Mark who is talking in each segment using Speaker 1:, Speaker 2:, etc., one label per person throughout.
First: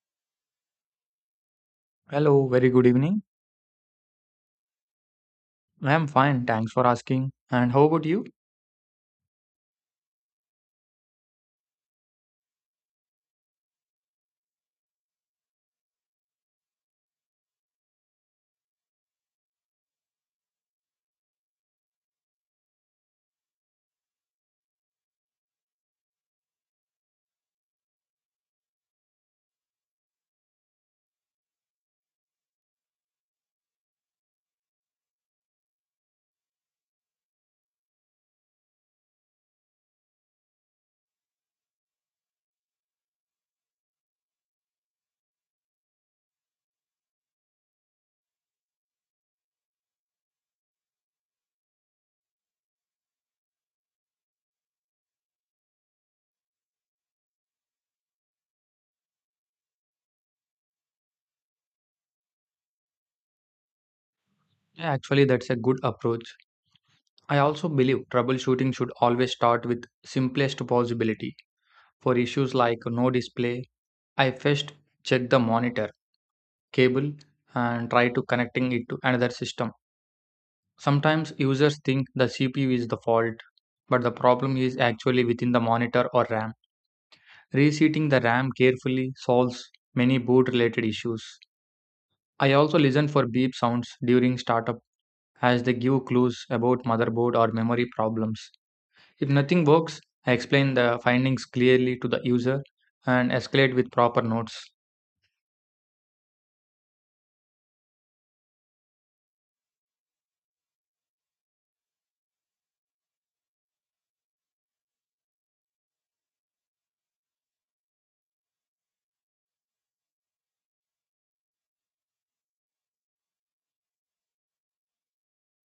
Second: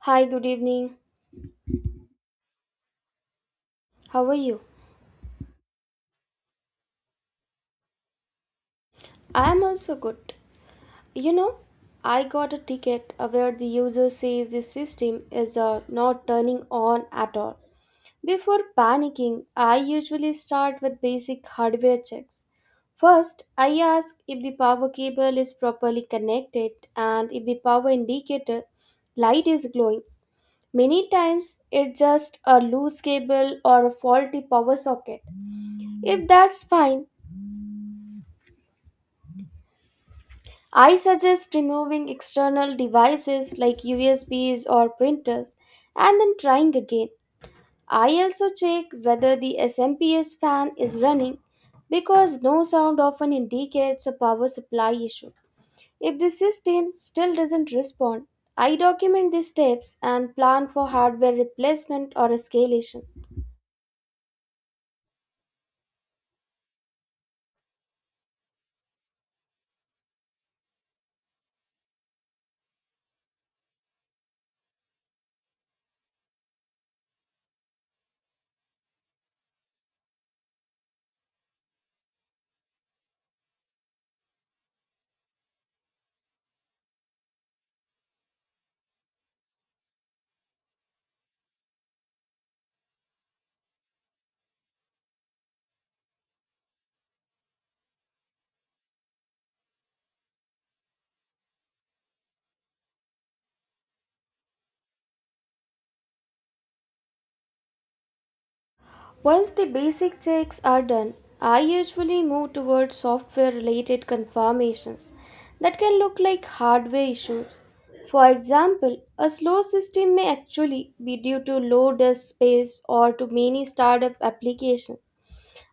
Speaker 1: Hi, good evening.
Speaker 2: Hello, very good evening.
Speaker 1: How are you?
Speaker 2: I am fine, thanks for asking. And how about you?
Speaker 1: I am also good. You know, I got a ticket where the user says this system is not turning on at all. Before panicking, I usually start with basic hardware checks. First, I ask if the power cable is properly connected and if the power indicator light is glowing. Many times, it's just a loose cable or a faulty power socket. If that's fine, I suggest removing external devices like USBs or printers and then trying again. I also check whether the SMPS fan is running because no sound often indicates a power supply issue. If the system still doesn't respond, I document these steps and plan for hardware replacement or escalation.
Speaker 2: Yeah, actually, that's a good approach. I also believe troubleshooting should always start with simplest possibility. For issues like no display, I first check the monitor, cable, and try to connecting it to another system. Sometimes users think the CPU is the fault, but the problem is actually within the monitor or RAM. Reseating the RAM carefully solves many boot related issues. I also listen for beep sounds during startup as they give clues about motherboard or memory problems. If nothing works, I explain the findings clearly to the user and escalate with proper notes.
Speaker 1: Once the basic checks are done, I usually move towards software related confirmations that can look like hardware issues. For example, a slow system may actually be due to low disk space or to many startup applications.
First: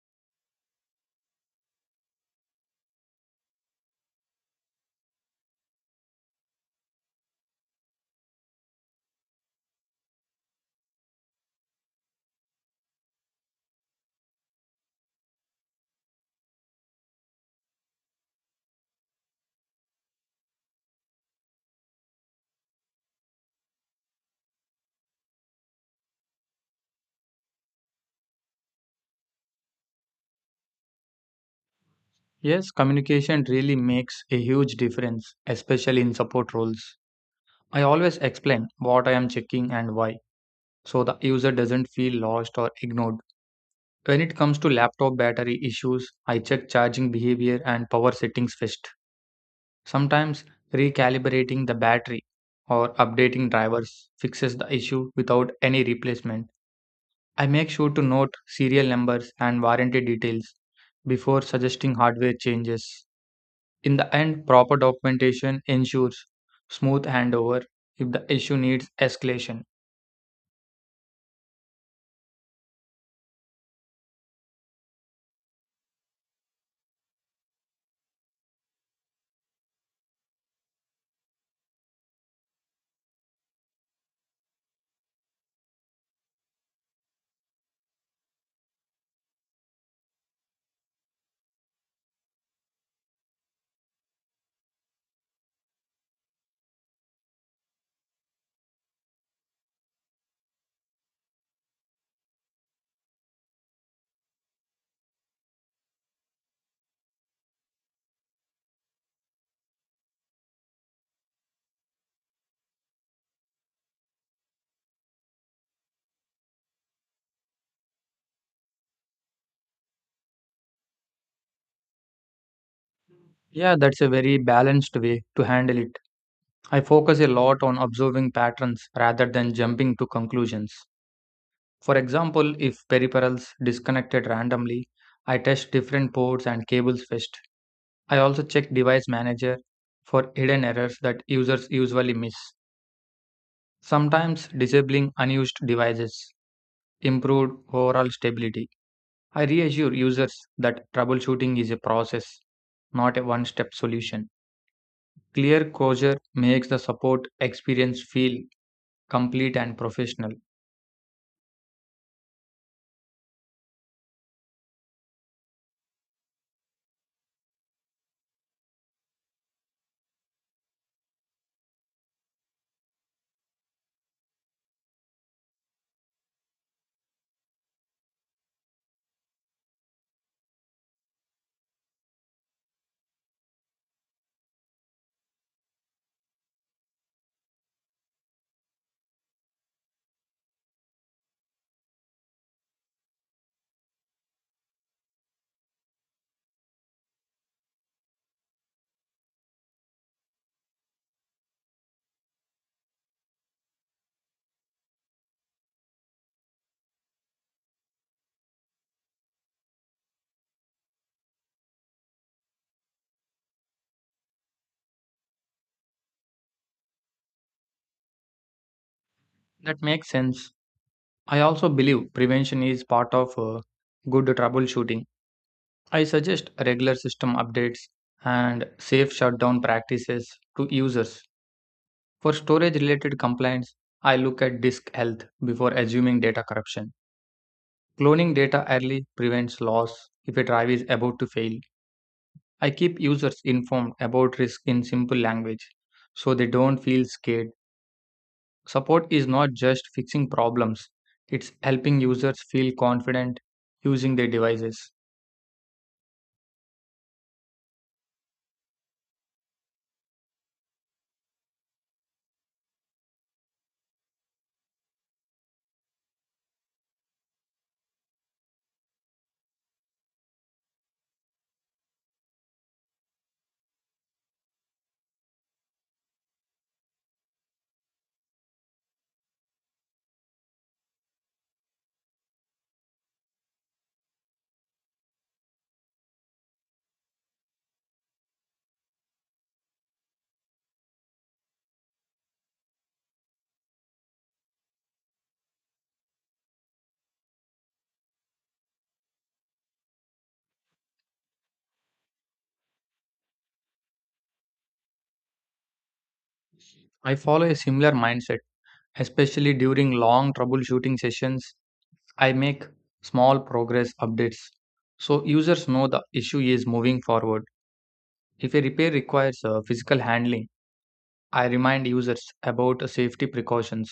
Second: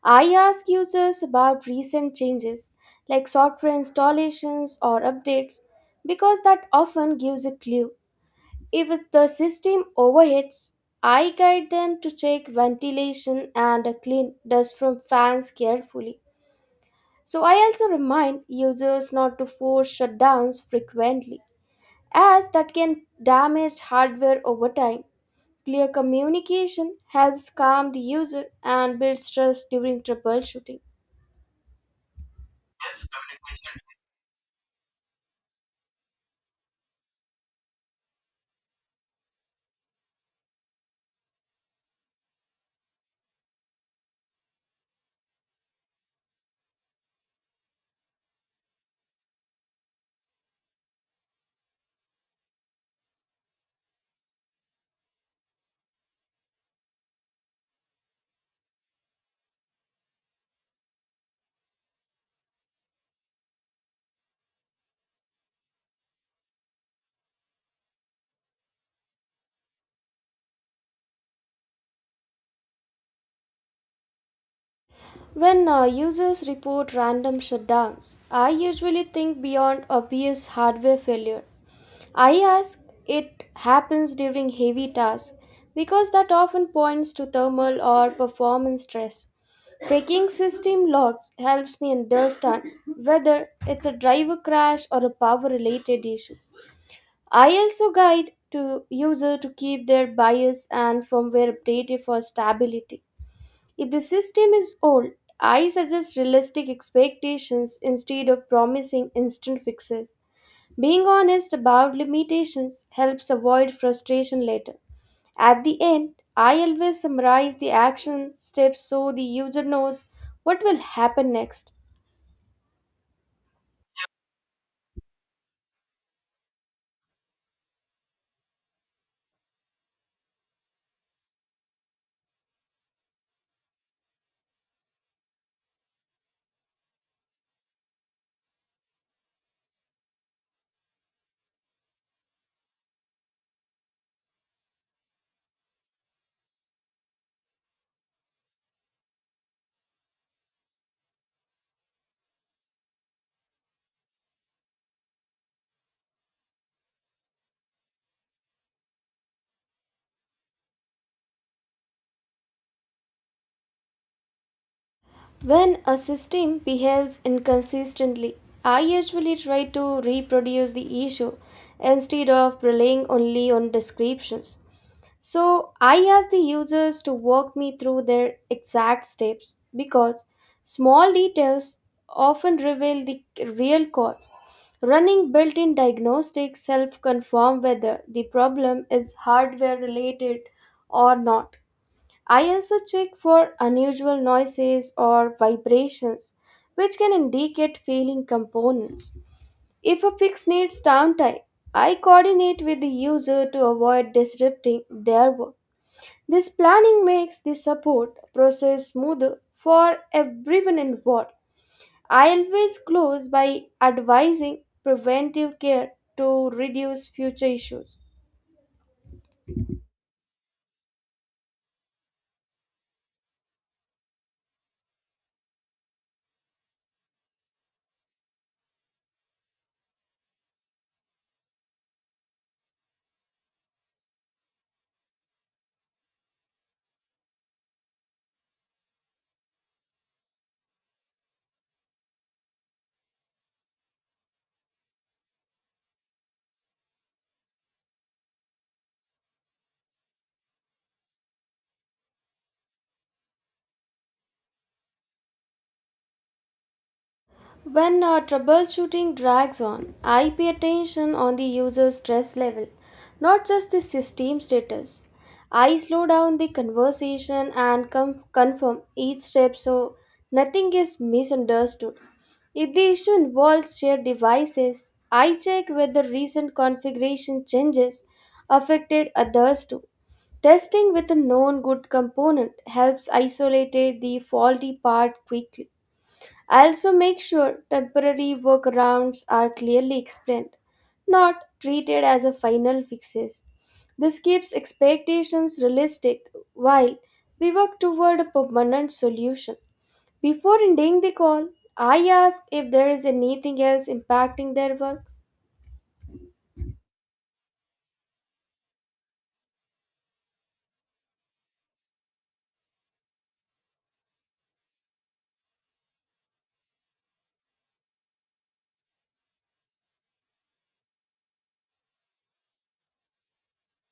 Speaker 1: I ask users about recent changes like software installations or updates because that often gives a clue. If the system overheats, I guide them to check ventilation and clean dust from fans carefully. So I also remind users not to force shutdowns frequently, as that can damage hardware over time. Clear communication helps calm the user and builds trust during troubleshooting.
Speaker 2: Yes, communication really makes a huge difference, especially in support roles. I always explain what I am checking and why, so the user doesn't feel lost or ignored. When it comes to laptop battery issues, I check charging behavior and power settings first. Sometimes recalibrating the battery or updating drivers fixes the issue without any replacement. I make sure to note serial numbers and warranty details before suggesting hardware changes. In the end, proper documentation ensures smooth handover if the issue needs escalation.
Speaker 1: When users report random shutdowns, I usually think beyond obvious hardware failure. I ask it happens during heavy tasks because that often points to thermal or performance stress. Checking system logs helps me understand whether it's a driver crash or a power related issue. I also guide to user to keep their BIOS and firmware updated for stability. If the system is old, I suggest realistic expectations instead of promising instant fixes. Being honest about limitations helps avoid frustration later. At the end, I always summarize the action steps so the user knows what will happen next.
Speaker 2: Yeah, that's a very balanced way to handle it. I focus a lot on observing patterns rather than jumping to conclusions. For example, if peripherals disconnected randomly, I test different ports and cables first. I also check device manager for hidden errors that users usually miss. Sometimes disabling unused devices improved overall stability. I reassure users that troubleshooting is a process, not a one-step solution. Clear closure makes the support experience feel complete and professional.
Speaker 1: When a system behaves inconsistently, I usually try to reproduce the issue instead of relying only on descriptions. So I ask the users to walk me through their exact steps because small details often reveal the real cause. Running built in diagnostics help confirm whether the problem is hardware related or not. I also check for unusual noises or vibrations, which can indicate failing components. If a fix needs downtime, I coordinate with the user to avoid disrupting their work. This planning makes the support process smoother for everyone involved. I always close by advising preventive care to reduce future issues.
Speaker 2: That makes sense. I also believe prevention is part of good troubleshooting. I suggest regular system updates and safe shutdown practices to users. For storage related complaints, I look at disk health before assuming data corruption. Cloning data early prevents loss if a drive is about to fail. I keep users informed about risk in simple language so they don't feel scared. Support is not just fixing problems, it's helping users feel confident using their devices.
Speaker 1: When troubleshooting drags on, I pay attention on the user's stress level, not just the system status. I slow down the conversation and confirm each step so nothing is misunderstood. If the issue involves shared devices, I check whether recent configuration changes affected others too. Testing with a known good component helps isolate the faulty part quickly. I also make sure temporary workarounds are clearly explained, not treated as a final fixes. This keeps expectations realistic while we work toward a permanent solution. Before ending the call, I ask if there is anything else impacting their work.
Speaker 2: I follow a similar mindset, especially during long troubleshooting sessions. I make small progress updates so users know the issue is moving forward. If a repair requires physical handling, I remind users about safety precautions.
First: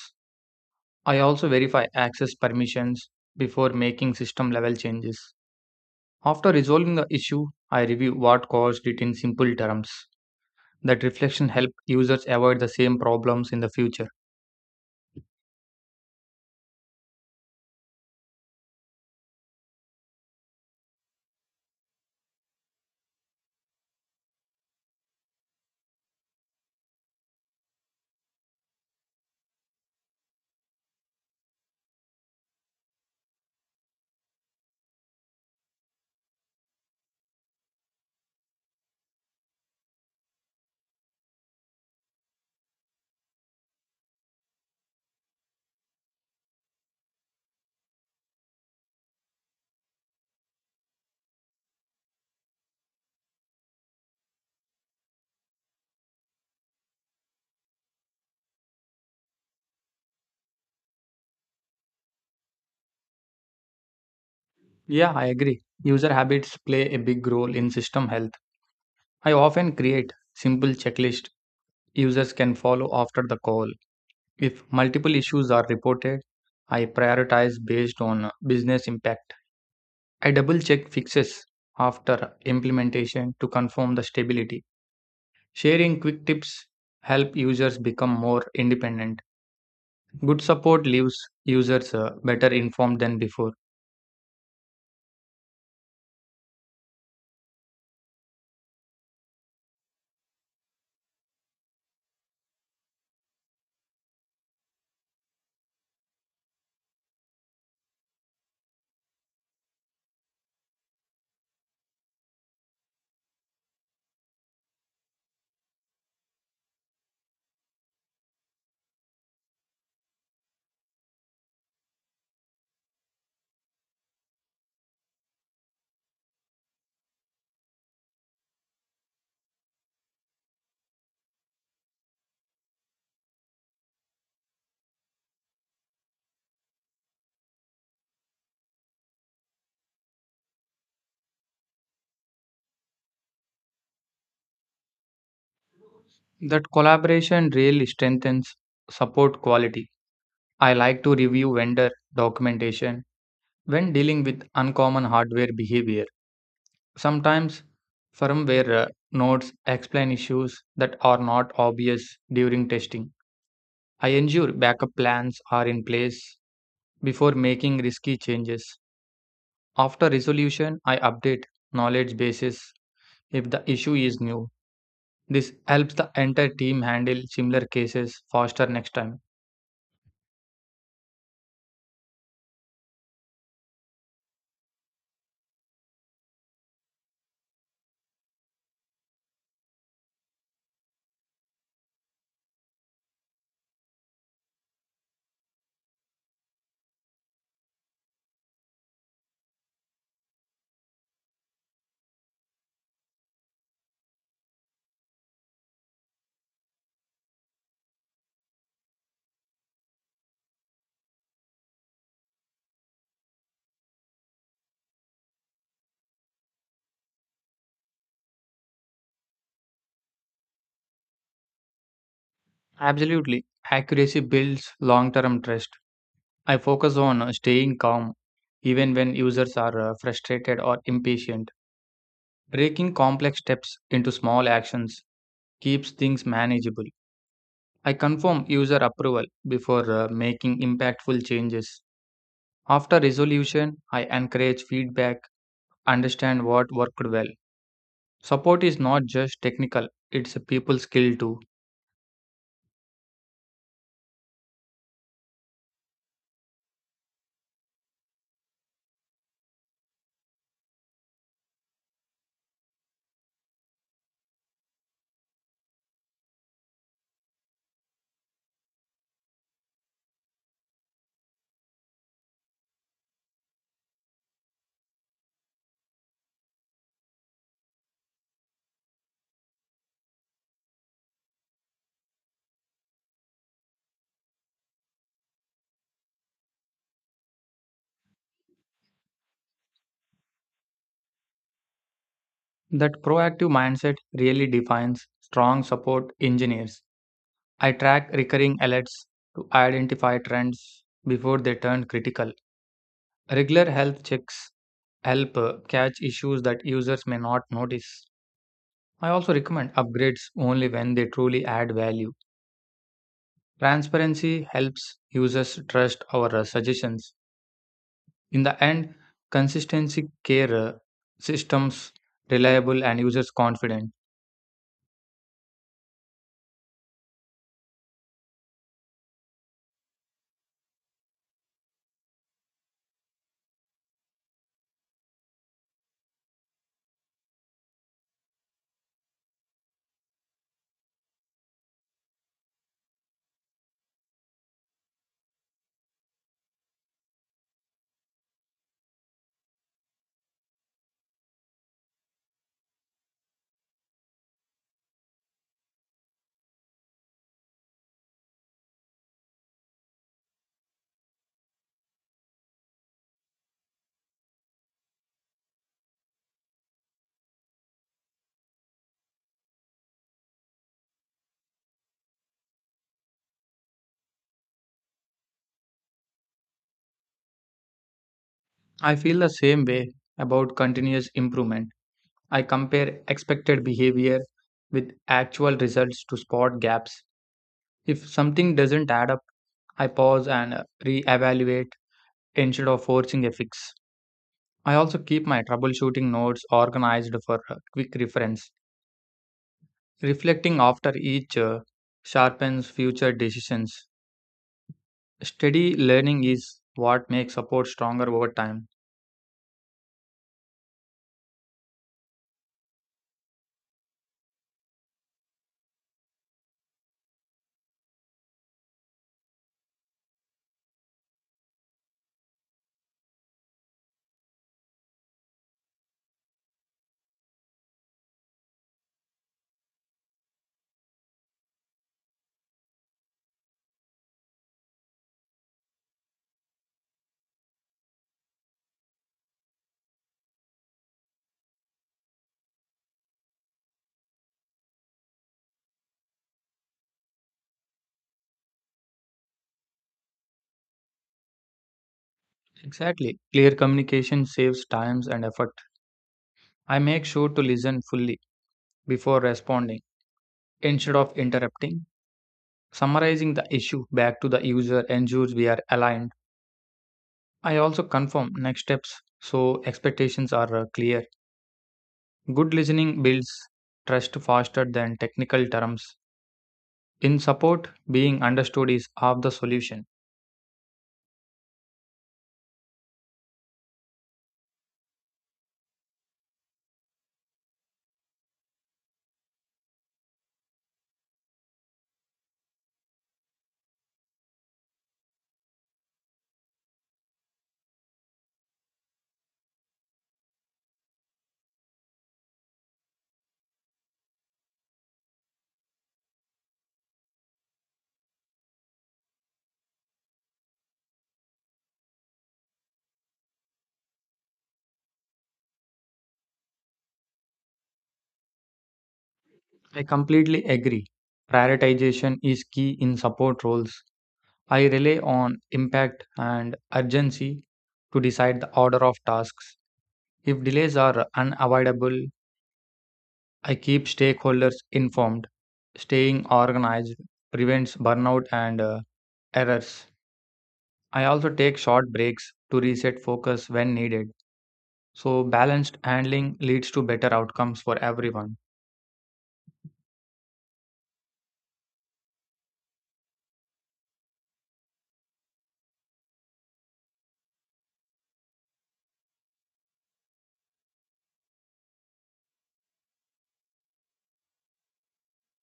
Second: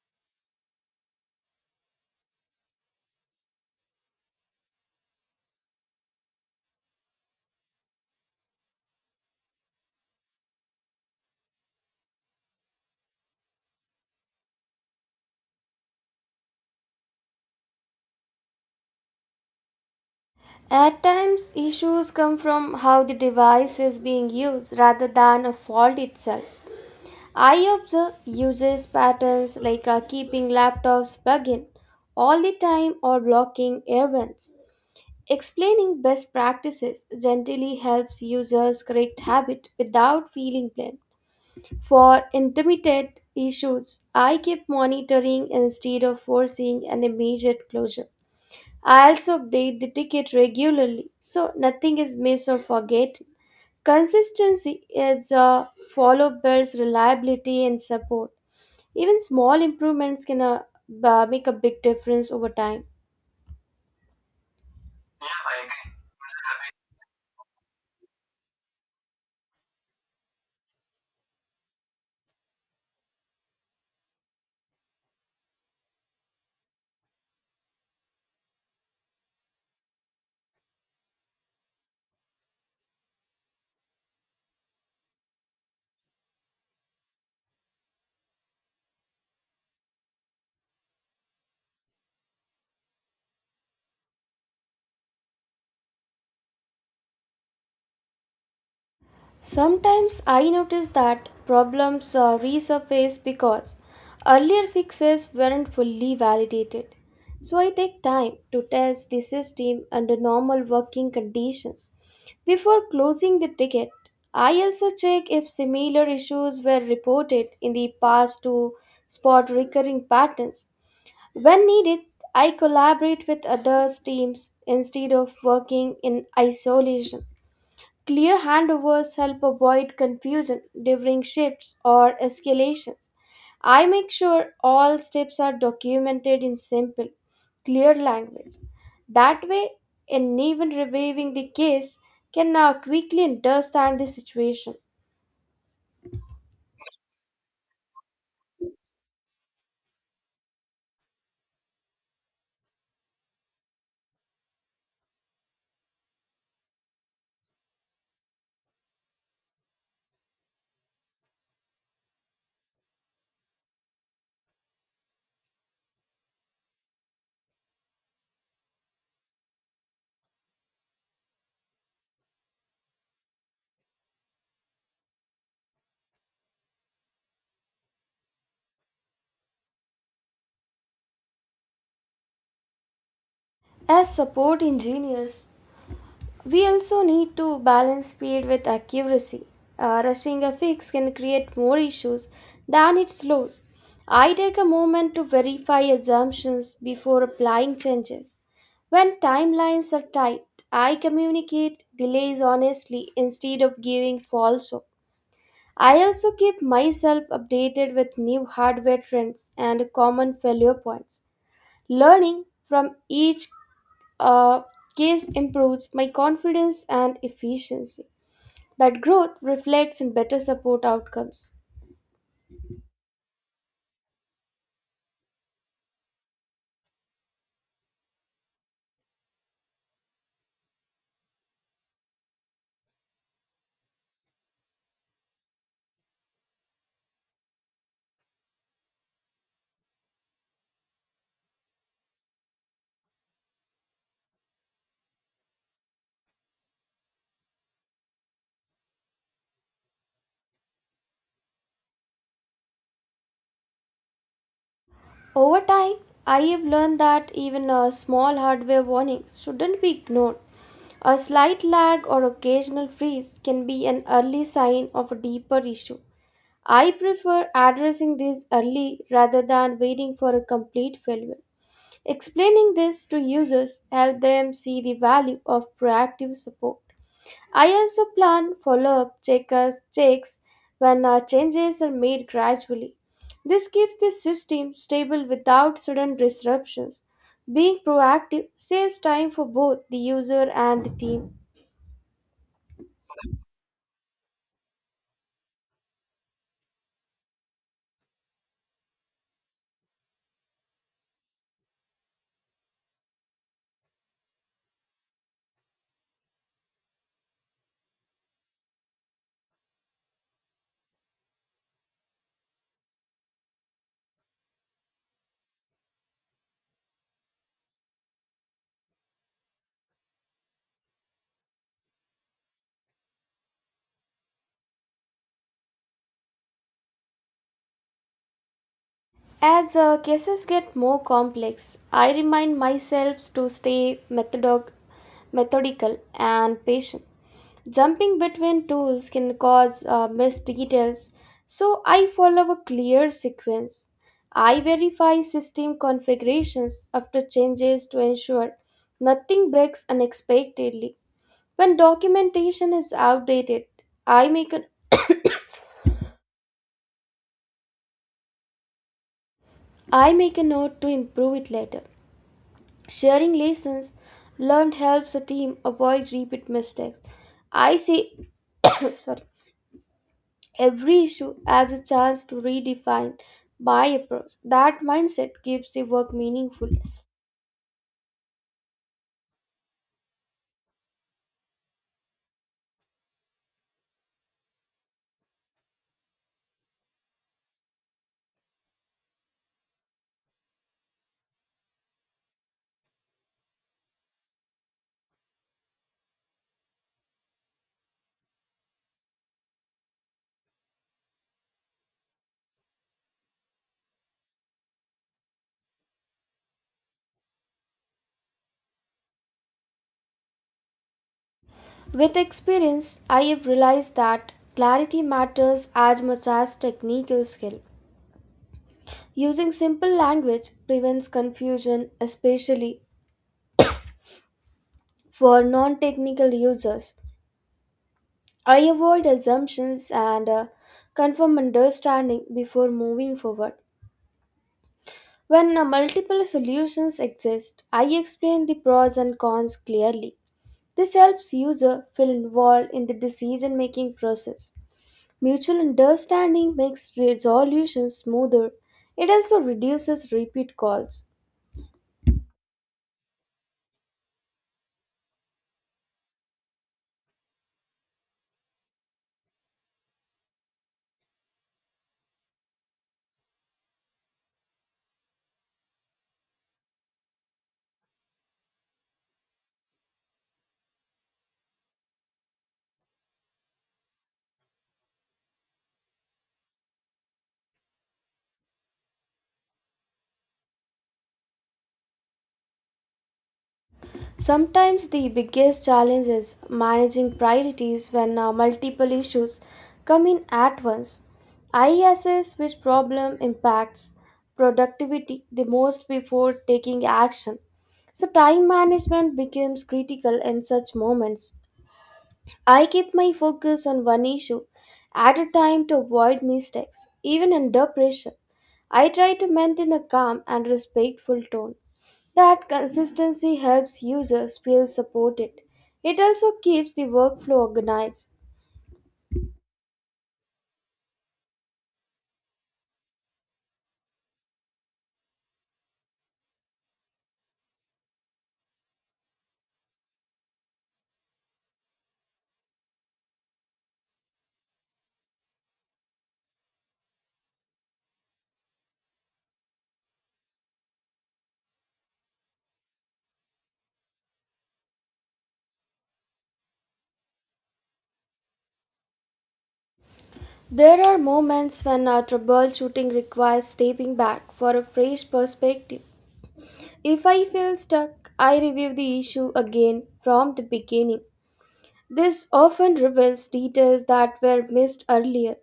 Speaker 2: I also verify access permissions before making system level changes. After resolving the issue, I review what caused it in simple terms. That reflection helps users avoid the same problems in the future.
Speaker 1: At times, issues come from how the device is being used rather than a fault itself. I observe usage patterns like keeping laptops plugged in all the time or blocking air vents. Explaining best practices generally helps users correct habit without feeling blamed. For intermittent issues, I keep monitoring instead of forcing an immediate closure. I also update the ticket regularly so nothing is missed or forgotten. Consistency is a follow builds reliability and support. Even small improvements can make a big difference over time.
Speaker 2: Yeah, I agree. User habits play a big role in system health. I often create simple checklist users can follow after the call. If multiple issues are reported, I prioritize based on business impact. I double check fixes after implementation to confirm the stability. Sharing quick tips help users become more independent. Good support leaves users better informed than before.
Speaker 1: Sometimes I notice that problems resurface because earlier fixes weren't fully validated. So I take time to test the system under normal working conditions. Before closing the ticket, I also check if similar issues were reported in the past to spot recurring patterns. When needed, I collaborate with others teams instead of working in isolation. Clear handovers help avoid confusion during shifts or escalations. I make sure all steps are documented in simple, clear language. That way, anyone reviewing the case can now quickly understand the situation.
Speaker 2: That collaboration really strengthens support quality. I like to review vendor documentation when dealing with uncommon hardware behavior. Sometimes firmware notes explain issues that are not obvious during testing. I ensure backup plans are in place before making risky changes. After resolution, I update knowledge bases if the issue is new. This helps the entire team handle similar cases faster next time.
Speaker 1: As support engineers, we also need to balance speed with accuracy. Rushing a fix can create more issues than it solves. I take a moment to verify assumptions before applying changes. When timelines are tight, I communicate delays honestly instead of giving false hope. I also keep myself updated with new hardware trends and common failure points. Learning from each uh, case improves my confidence and efficiency. That growth reflects in better support outcomes.
Speaker 2: Absolutely, accuracy builds long term trust. I focus on staying calm even when users are frustrated or impatient. Breaking complex steps into small actions keeps things manageable. I confirm user approval before making impactful changes. After resolution, I encourage feedback, understand what worked well. Support is not just technical, it's a people skill too.
Speaker 1: Over time, I have learned that even small hardware warnings shouldn't be ignored. A slight lag or occasional freeze can be an early sign of a deeper issue. I prefer addressing these early rather than waiting for a complete failure. Explaining this to users helps them see the value of proactive support. I also plan follow up checkers checks when changes are made gradually. This keeps the system stable without sudden disruptions. Being proactive saves time for both the user and the team.
Speaker 2: That proactive mindset really defines strong support engineers. I track recurring alerts to identify trends before they turn critical. Regular health checks help catch issues that users may not notice. I also recommend upgrades only when they truly add value. Transparency helps users trust our suggestions. In the end, consistency care systems reliable and users confident.
Speaker 1: As cases get more complex, I remind myself to stay methodical and patient. Jumping between tools can cause missed details, so I follow a clear sequence. I verify system configurations after changes to ensure nothing breaks unexpectedly. When documentation is outdated, I make a, I make a note to improve it later. Sharing lessons learned helps a team avoid repeat mistakes. I see sorry, every issue as a chance to redefine my approach. That mindset keeps the work meaningful.
Speaker 2: I feel the same way about continuous improvement. I compare expected behavior with actual results to spot gaps. If something doesn't add up, I pause and evaluate instead of forcing a fix. I also keep my troubleshooting notes organized for quick reference. Reflecting after each sharpens future decisions. Steady learning is what makes support stronger over time.
Speaker 1: With experience, I have realized that clarity matters as much as technical skill. Using simple language prevents confusion, especially for non technical users. I avoid assumptions and confirm understanding before moving forward. When multiple solutions exist, I explain the pros and cons clearly. This helps user feel involved in the decision making process. Mutual understanding makes resolutions smoother. It also reduces repeat calls.
Speaker 2: Exactly. Clear communication saves times and effort. I make sure to listen fully before responding. Instead of interrupting, summarizing the issue back to the user ensures we are aligned. I also confirm next steps so expectations are clear. Good listening builds trust faster than technical terms. In support, being understood is half the solution.
Speaker 1: Sometimes the biggest challenge is managing priorities when multiple issues come in at once. I assess which problem impacts productivity the most before taking action. So, time management becomes critical in such moments. I keep my focus on one issue at a time to avoid mistakes, even under pressure. I try to maintain a calm and respectful tone. That consistency helps users feel supported. It also keeps the workflow organized.
Speaker 2: I completely agree. Prioritization is key in support roles. I rely on impact and urgency to decide the order of tasks. If delays are unavoidable, I keep stakeholders informed. Staying organized prevents burnout and errors. I also take short breaks to reset focus when needed. So, balanced handling leads to better outcomes for everyone.
Speaker 1: There are moments when our troubleshooting requires stepping back for a fresh perspective. If I feel stuck, I review the issue again from the beginning. This often reveals details that were missed earlier.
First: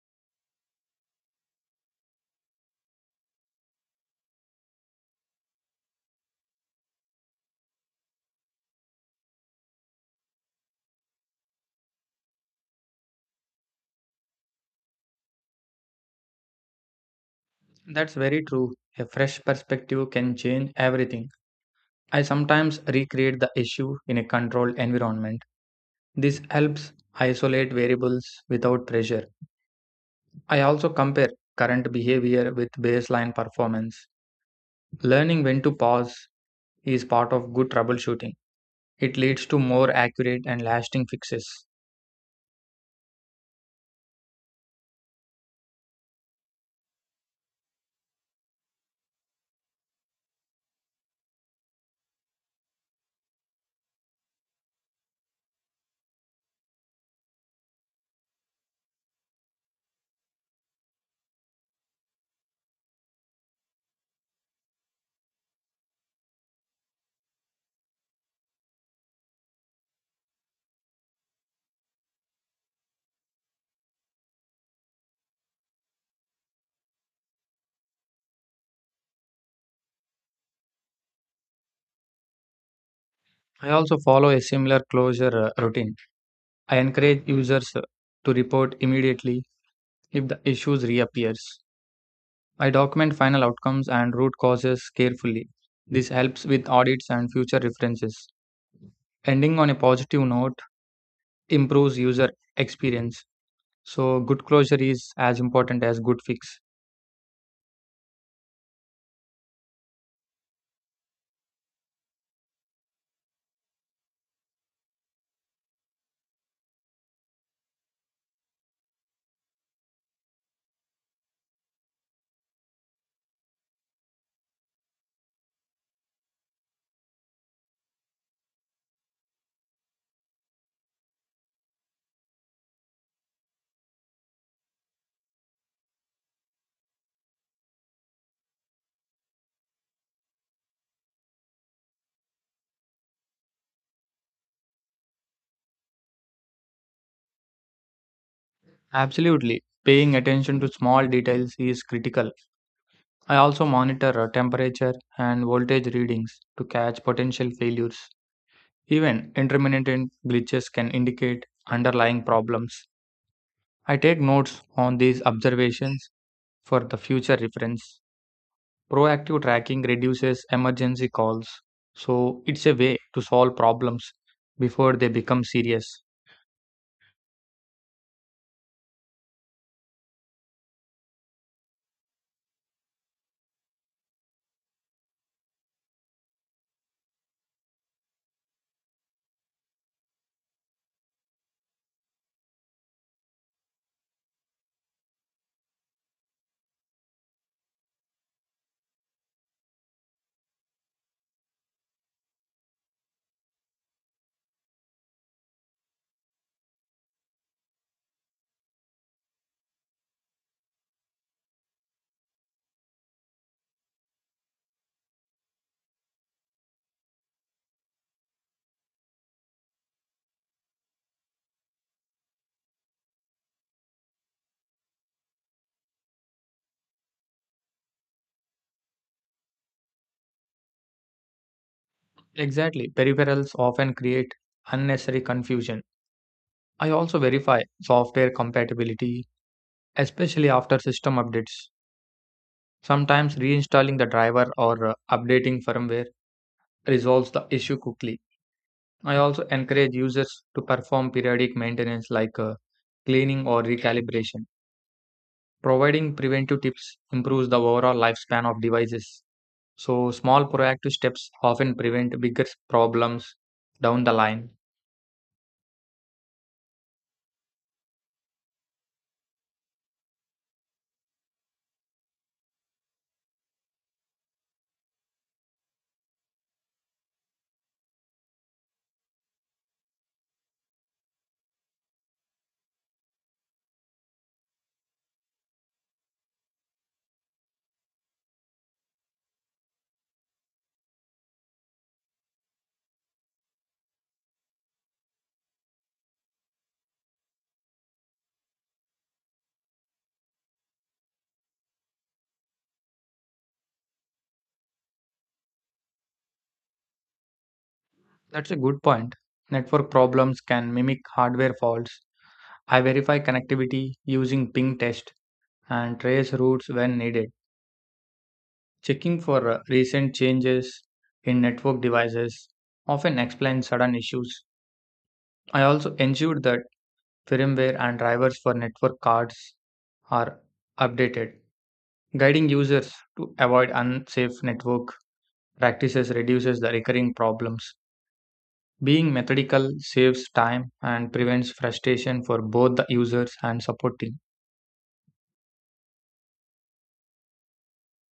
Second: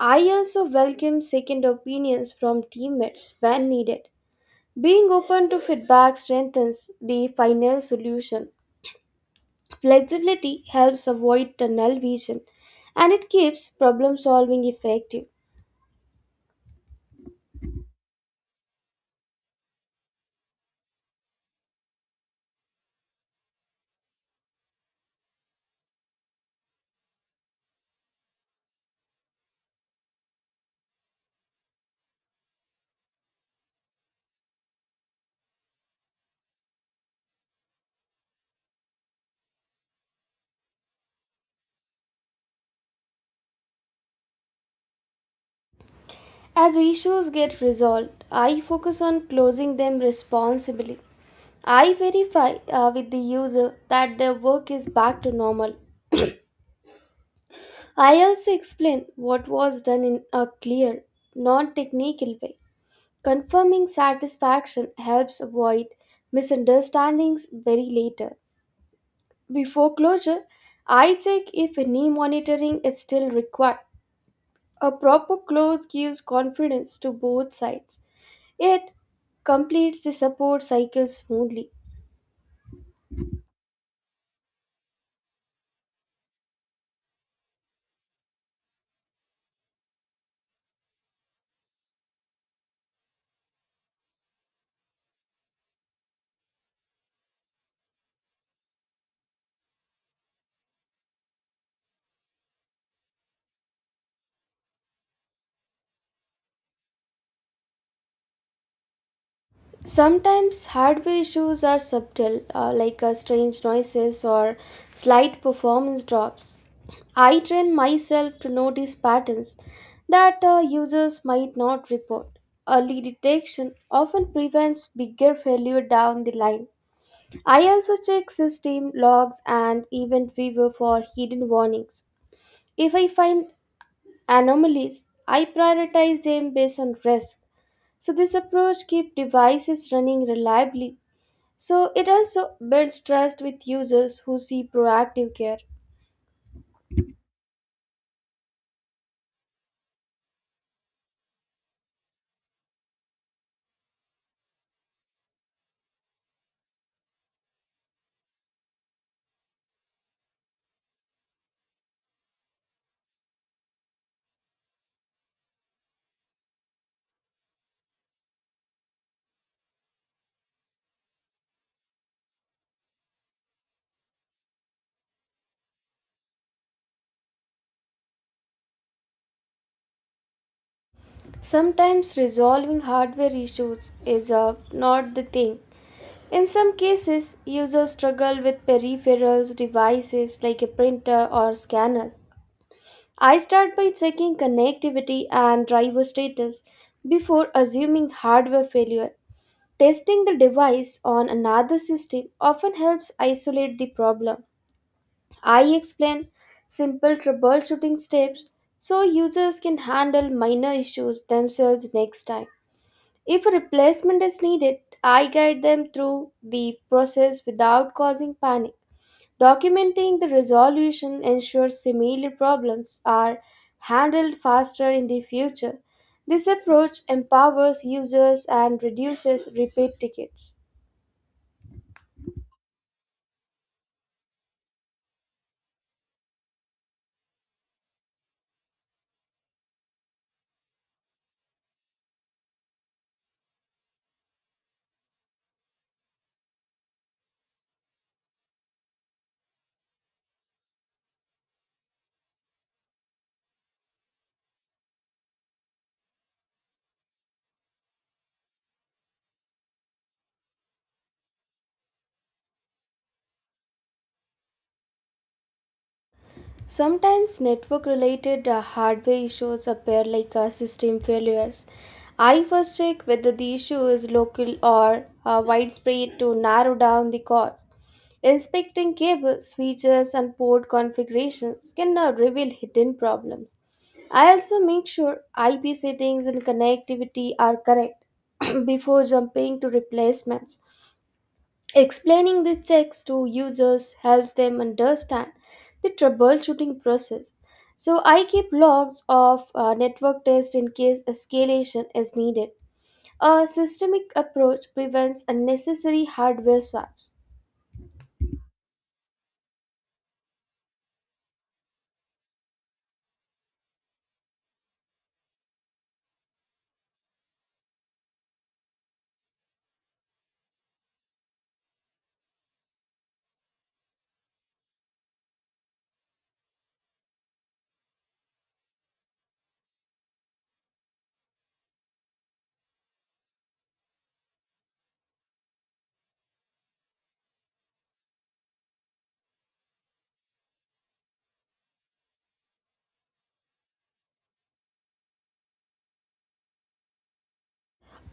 Speaker 1: I also welcome second opinions from teammates when needed. Being open to feedback strengthens the final solution. Flexibility helps avoid tunnel vision and it keeps problem solving effective.
Speaker 2: That's very true. A fresh perspective can change everything. I sometimes recreate the issue in a controlled environment. This helps isolate variables without pressure. I also compare current behavior with baseline performance. Learning when to pause is part of good troubleshooting. It leads to more accurate and lasting fixes.
Speaker 1: As issues get resolved, I focus on closing them responsibly. I verify with the user that their work is back to normal. I also explain what was done in a clear, non technical way. Confirming satisfaction helps avoid misunderstandings very later. Before closure, I check if knee monitoring is still required. A proper close gives confidence to both sides. It completes the support cycle smoothly.
Speaker 2: I also follow a similar closure routine. I encourage users to report immediately if the issues reappears. I document final outcomes and root causes carefully. This helps with audits and future references. Ending on a positive note improves user experience. So good closure is as important as good fix.
Speaker 1: Sometimes hardware issues are subtle, like strange noises or slight performance drops. I train myself to notice patterns that users might not report. Early detection often prevents bigger failure down the line. I also check system logs and event viewer for hidden warnings. If I find anomalies, I prioritize them based on risk. So this approach keeps devices running reliably. So it also builds trust with users who see proactive care.
Speaker 2: Absolutely. Paying attention to small details is critical. I also monitor temperature and voltage readings to catch potential failures. Even intermittent glitches can indicate underlying problems. I take notes on these observations for the future reference. Proactive tracking reduces emergency calls, so it's a way to solve problems before they become serious.
Speaker 1: Sometimes resolving hardware issues is not the thing. In some cases, users struggle with peripherals devices like a printer or scanners. I start by checking connectivity and driver status before assuming hardware failure. Testing the device on another system often helps isolate the problem. I explain simple troubleshooting steps so users can handle minor issues themselves next time. If a replacement is needed, I guide them through the process without causing panic. Documenting the resolution ensures similar problems are handled faster in the future. This approach empowers users and reduces repeat tickets.
Speaker 2: Exactly, peripherals often create unnecessary confusion. I also verify software compatibility, especially after system updates. Sometimes reinstalling the driver or updating firmware resolves the issue quickly. I also encourage users to perform periodic maintenance like cleaning or recalibration. Providing preventive tips improves the overall lifespan of devices. So, small proactive steps often prevent bigger problems down the line.
Speaker 1: Sometimes network related hardware issues appear like system failures. I first check whether the issue is local or widespread to narrow down the cause. Inspecting cables, switches, and port configurations can now reveal hidden problems. I also make sure IP settings and connectivity are correct before jumping to replacements. Explaining the checks to users helps them understand the troubleshooting process. So I keep logs of network tests in case escalation is needed. A systemic approach prevents unnecessary hardware swaps.
Speaker 2: That's a good point. Network problems can mimic hardware faults. I verify connectivity using ping test and trace routes when needed, checking for recent changes in network devices often explains sudden issues. I also ensure that firmware and drivers for network cards are updated, guiding users to avoid unsafe network practices reduces the recurring problems. Being methodical saves time and prevents frustration for both the users and support team.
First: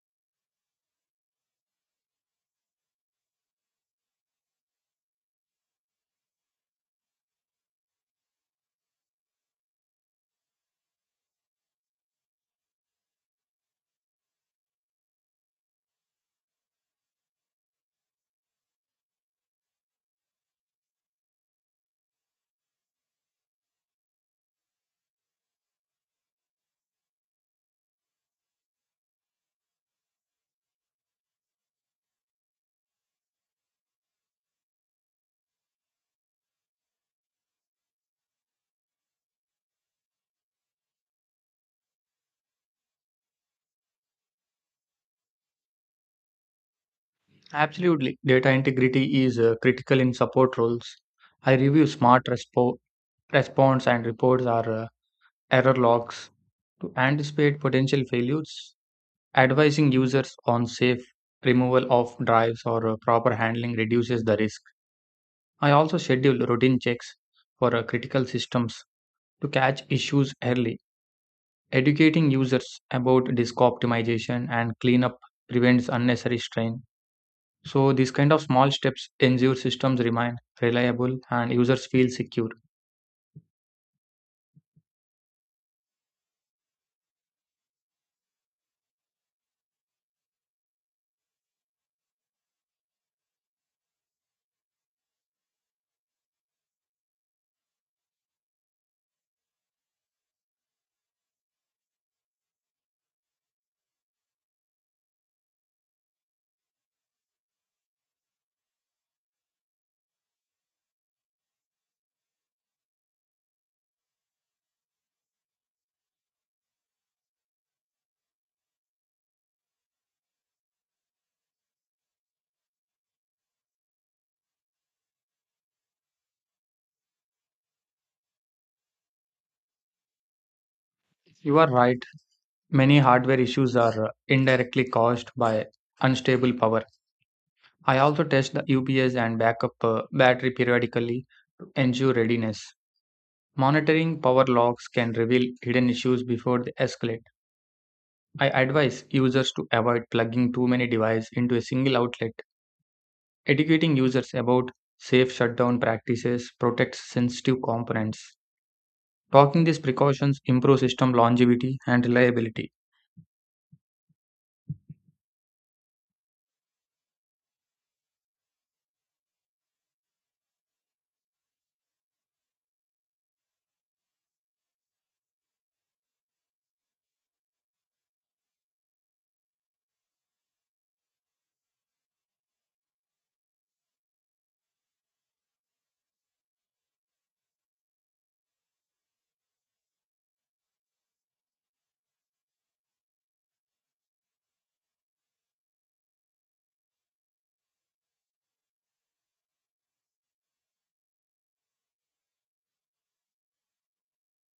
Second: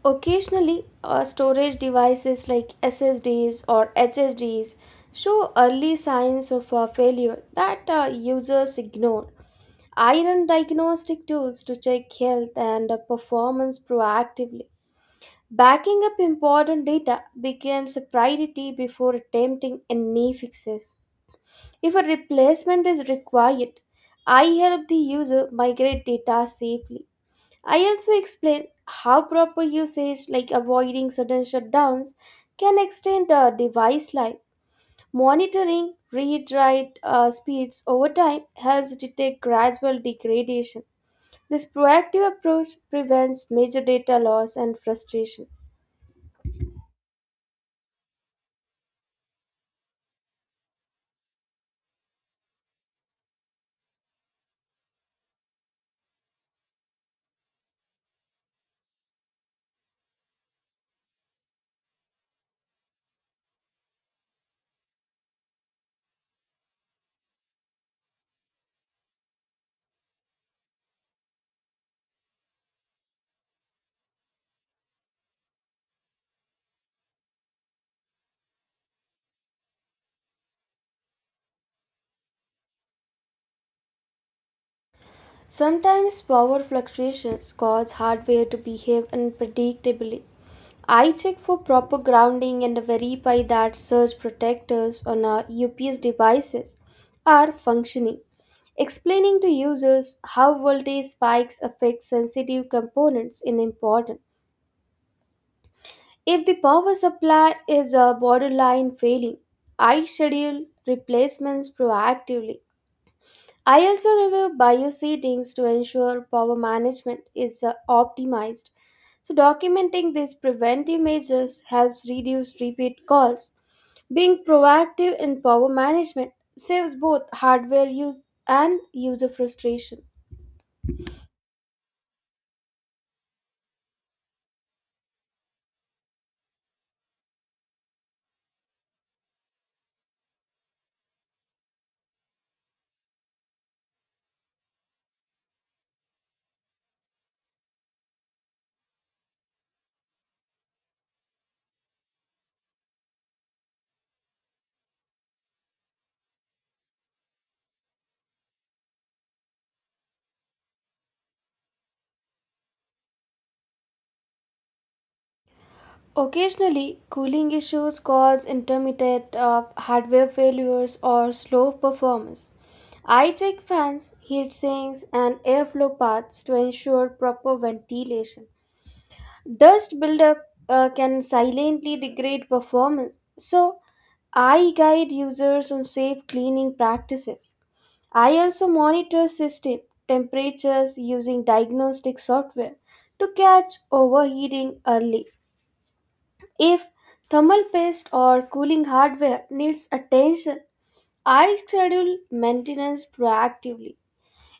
Speaker 1: Occasionally, storage devices like SSDs or HSDs show early signs of failure that users ignore. I run diagnostic tools to check health and performance proactively. Backing up important data becomes a priority before attempting any fixes. If a replacement is required, I help the user migrate data safely. I also explain how proper usage, like avoiding sudden shutdowns, can extend the device life. Monitoring read write speeds over time helps detect gradual degradation. This proactive approach prevents major data loss and frustration.
Speaker 2: Absolutely. Data integrity is critical in support roles. I review response and reports or error logs to anticipate potential failures. Advising users on safe removal of drives or proper handling reduces the risk. I also schedule routine checks for critical systems to catch issues early. Educating users about disk optimization and cleanup prevents unnecessary strain. So these kind of small steps ensure systems remain reliable and users feel secure.
Speaker 1: Sometimes power fluctuations cause hardware to behave unpredictably. I check for proper grounding and verify that surge protectors on our UPS devices are functioning. Explaining to users how voltage spikes affect sensitive components is important. If the power supply is a borderline failing, I schedule replacements proactively. I also review bio settings to ensure power management is optimized. So, documenting these preventive measures helps reduce repeat calls. Being proactive in power management saves both hardware use and user frustration.
Speaker 2: You are right. Many hardware issues are indirectly caused by unstable power. I also test the UPS and backup battery periodically to ensure readiness. Monitoring power logs can reveal hidden issues before they escalate. I advise users to avoid plugging too many devices into a single outlet. Educating users about safe shutdown practices protects sensitive components. Talking these precautions improve system longevity and reliability.
Speaker 1: Occasionally, cooling issues cause intermittent hardware failures or slow performance. I check fans, heat sinks, and airflow paths to ensure proper ventilation. Dust buildup can silently degrade performance, so I guide users on safe cleaning practices. I also monitor system temperatures using diagnostic software to catch overheating early. If thermal paste or cooling hardware needs attention, I schedule maintenance proactively.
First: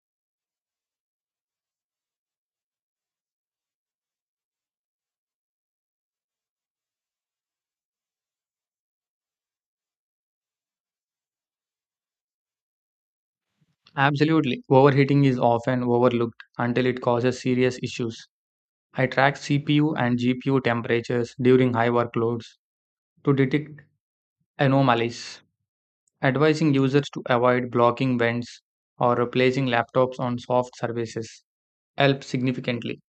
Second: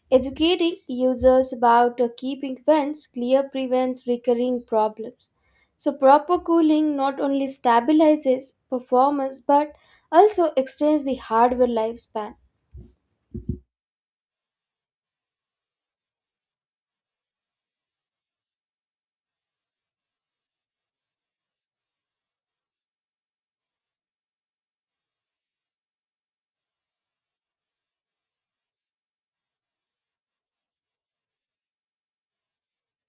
Speaker 1: Educating users about keeping vents clear prevents recurring problems. So, proper cooling not only stabilizes performance but also extends the hardware lifespan.
Speaker 2: Absolutely, overheating is often overlooked until it causes serious issues. I track CPU and GPU temperatures during high workloads to detect anomalies, advising users to avoid blocking vents or replacing laptops on soft surfaces helps significantly.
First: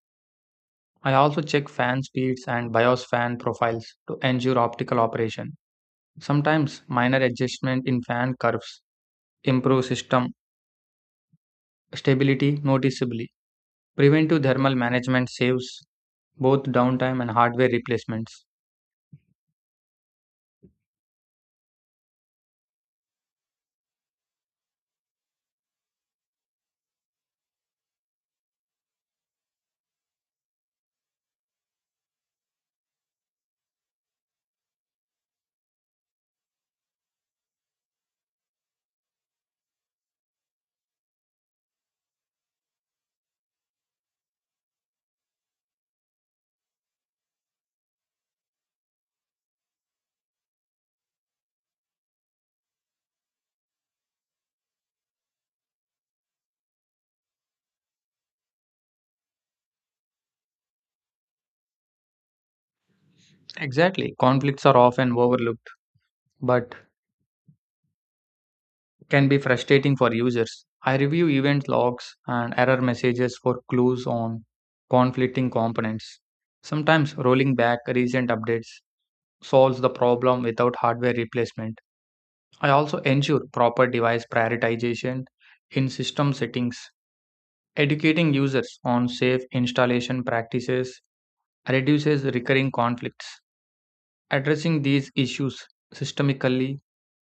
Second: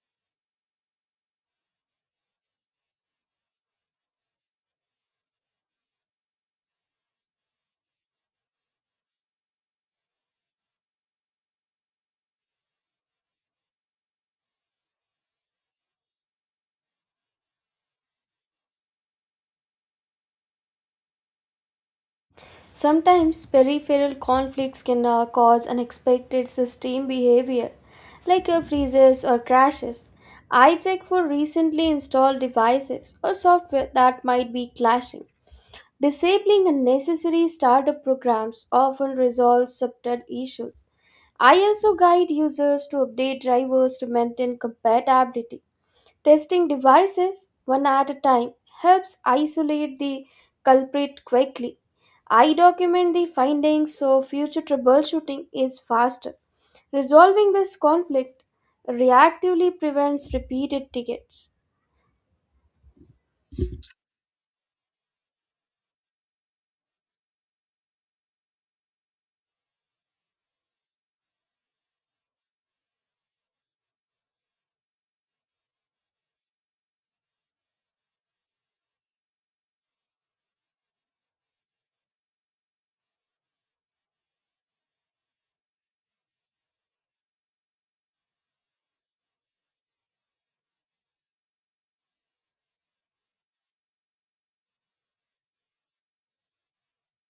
Speaker 2: I also check fan speeds and BIOS fan profiles to ensure optimal operation. Sometimes minor adjustment in fan curves improve system stability noticeably. Preventive thermal management saves both downtime and hardware replacements.
Speaker 1: Sometimes peripheral conflicts can cause unexpected system behavior like freezes or crashes. I check for recently installed devices or software that might be clashing. Disabling unnecessary startup programs often resolves subtle issues. I also guide users to update drivers to maintain compatibility. Testing devices one at a time helps isolate the culprit quickly. I document the findings so future troubleshooting is faster. Resolving this conflict reactively prevents repeated tickets.
Speaker 2: Exactly, conflicts are often overlooked but can be frustrating for users. I review event logs and error messages for clues on conflicting components. Sometimes rolling back recent updates solves the problem without hardware replacement. I also ensure proper device prioritization in system settings. Educating users on safe installation practices reduces recurring conflicts. Addressing these issues systemically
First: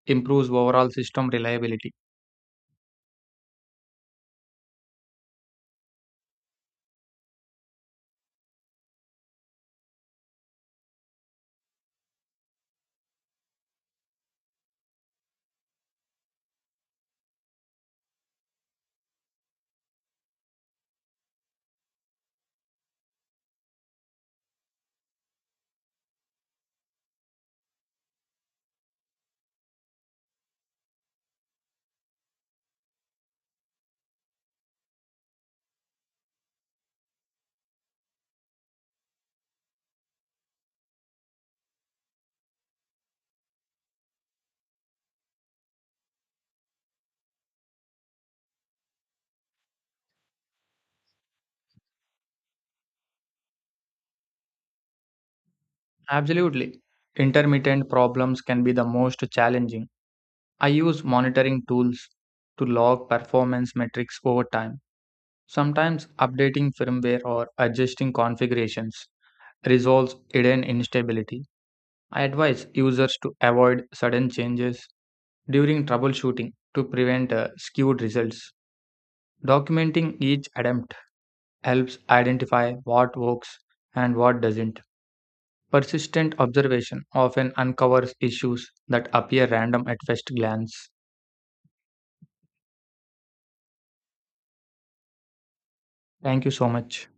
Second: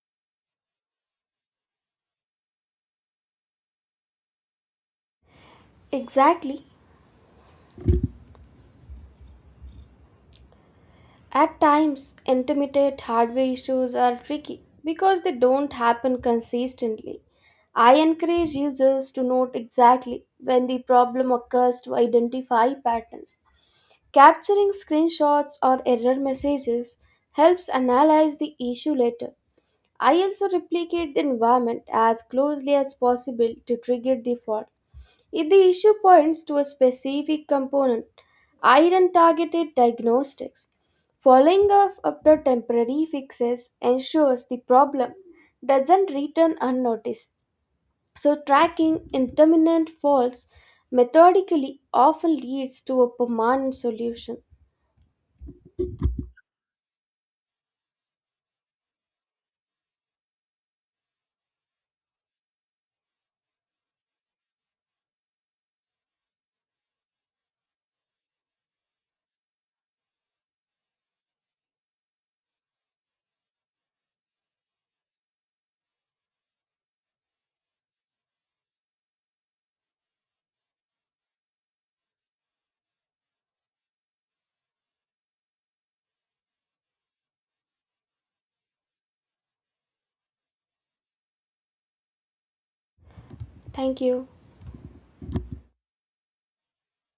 Speaker 2: improves overall system reliability.
Speaker 1: Exactly. At times, intermittent hardware issues are tricky because they don't happen consistently. I encourage users to note exactly when the problem occurs to identify patterns. Capturing screenshots or error messages helps analyze the issue later. I also replicate the environment as closely as possible to trigger the fault. If the issue points to a specific component, iron targeted diagnostics following up after temporary fixes ensures the problem doesn't return unnoticed. So, tracking intermittent faults methodically often leads to a permanent solution.
Speaker 2: Absolutely. Intermittent problems can be the most challenging. I use monitoring tools to log performance metrics over time. Sometimes updating firmware or adjusting configurations resolves hidden instability. I advise users to avoid sudden changes during troubleshooting to prevent skewed results. Documenting each attempt helps identify what works and what doesn't. Persistent observation often uncovers issues that appear random at first glance.
Speaker 1: Thank you.
Speaker 2: Thank you so much.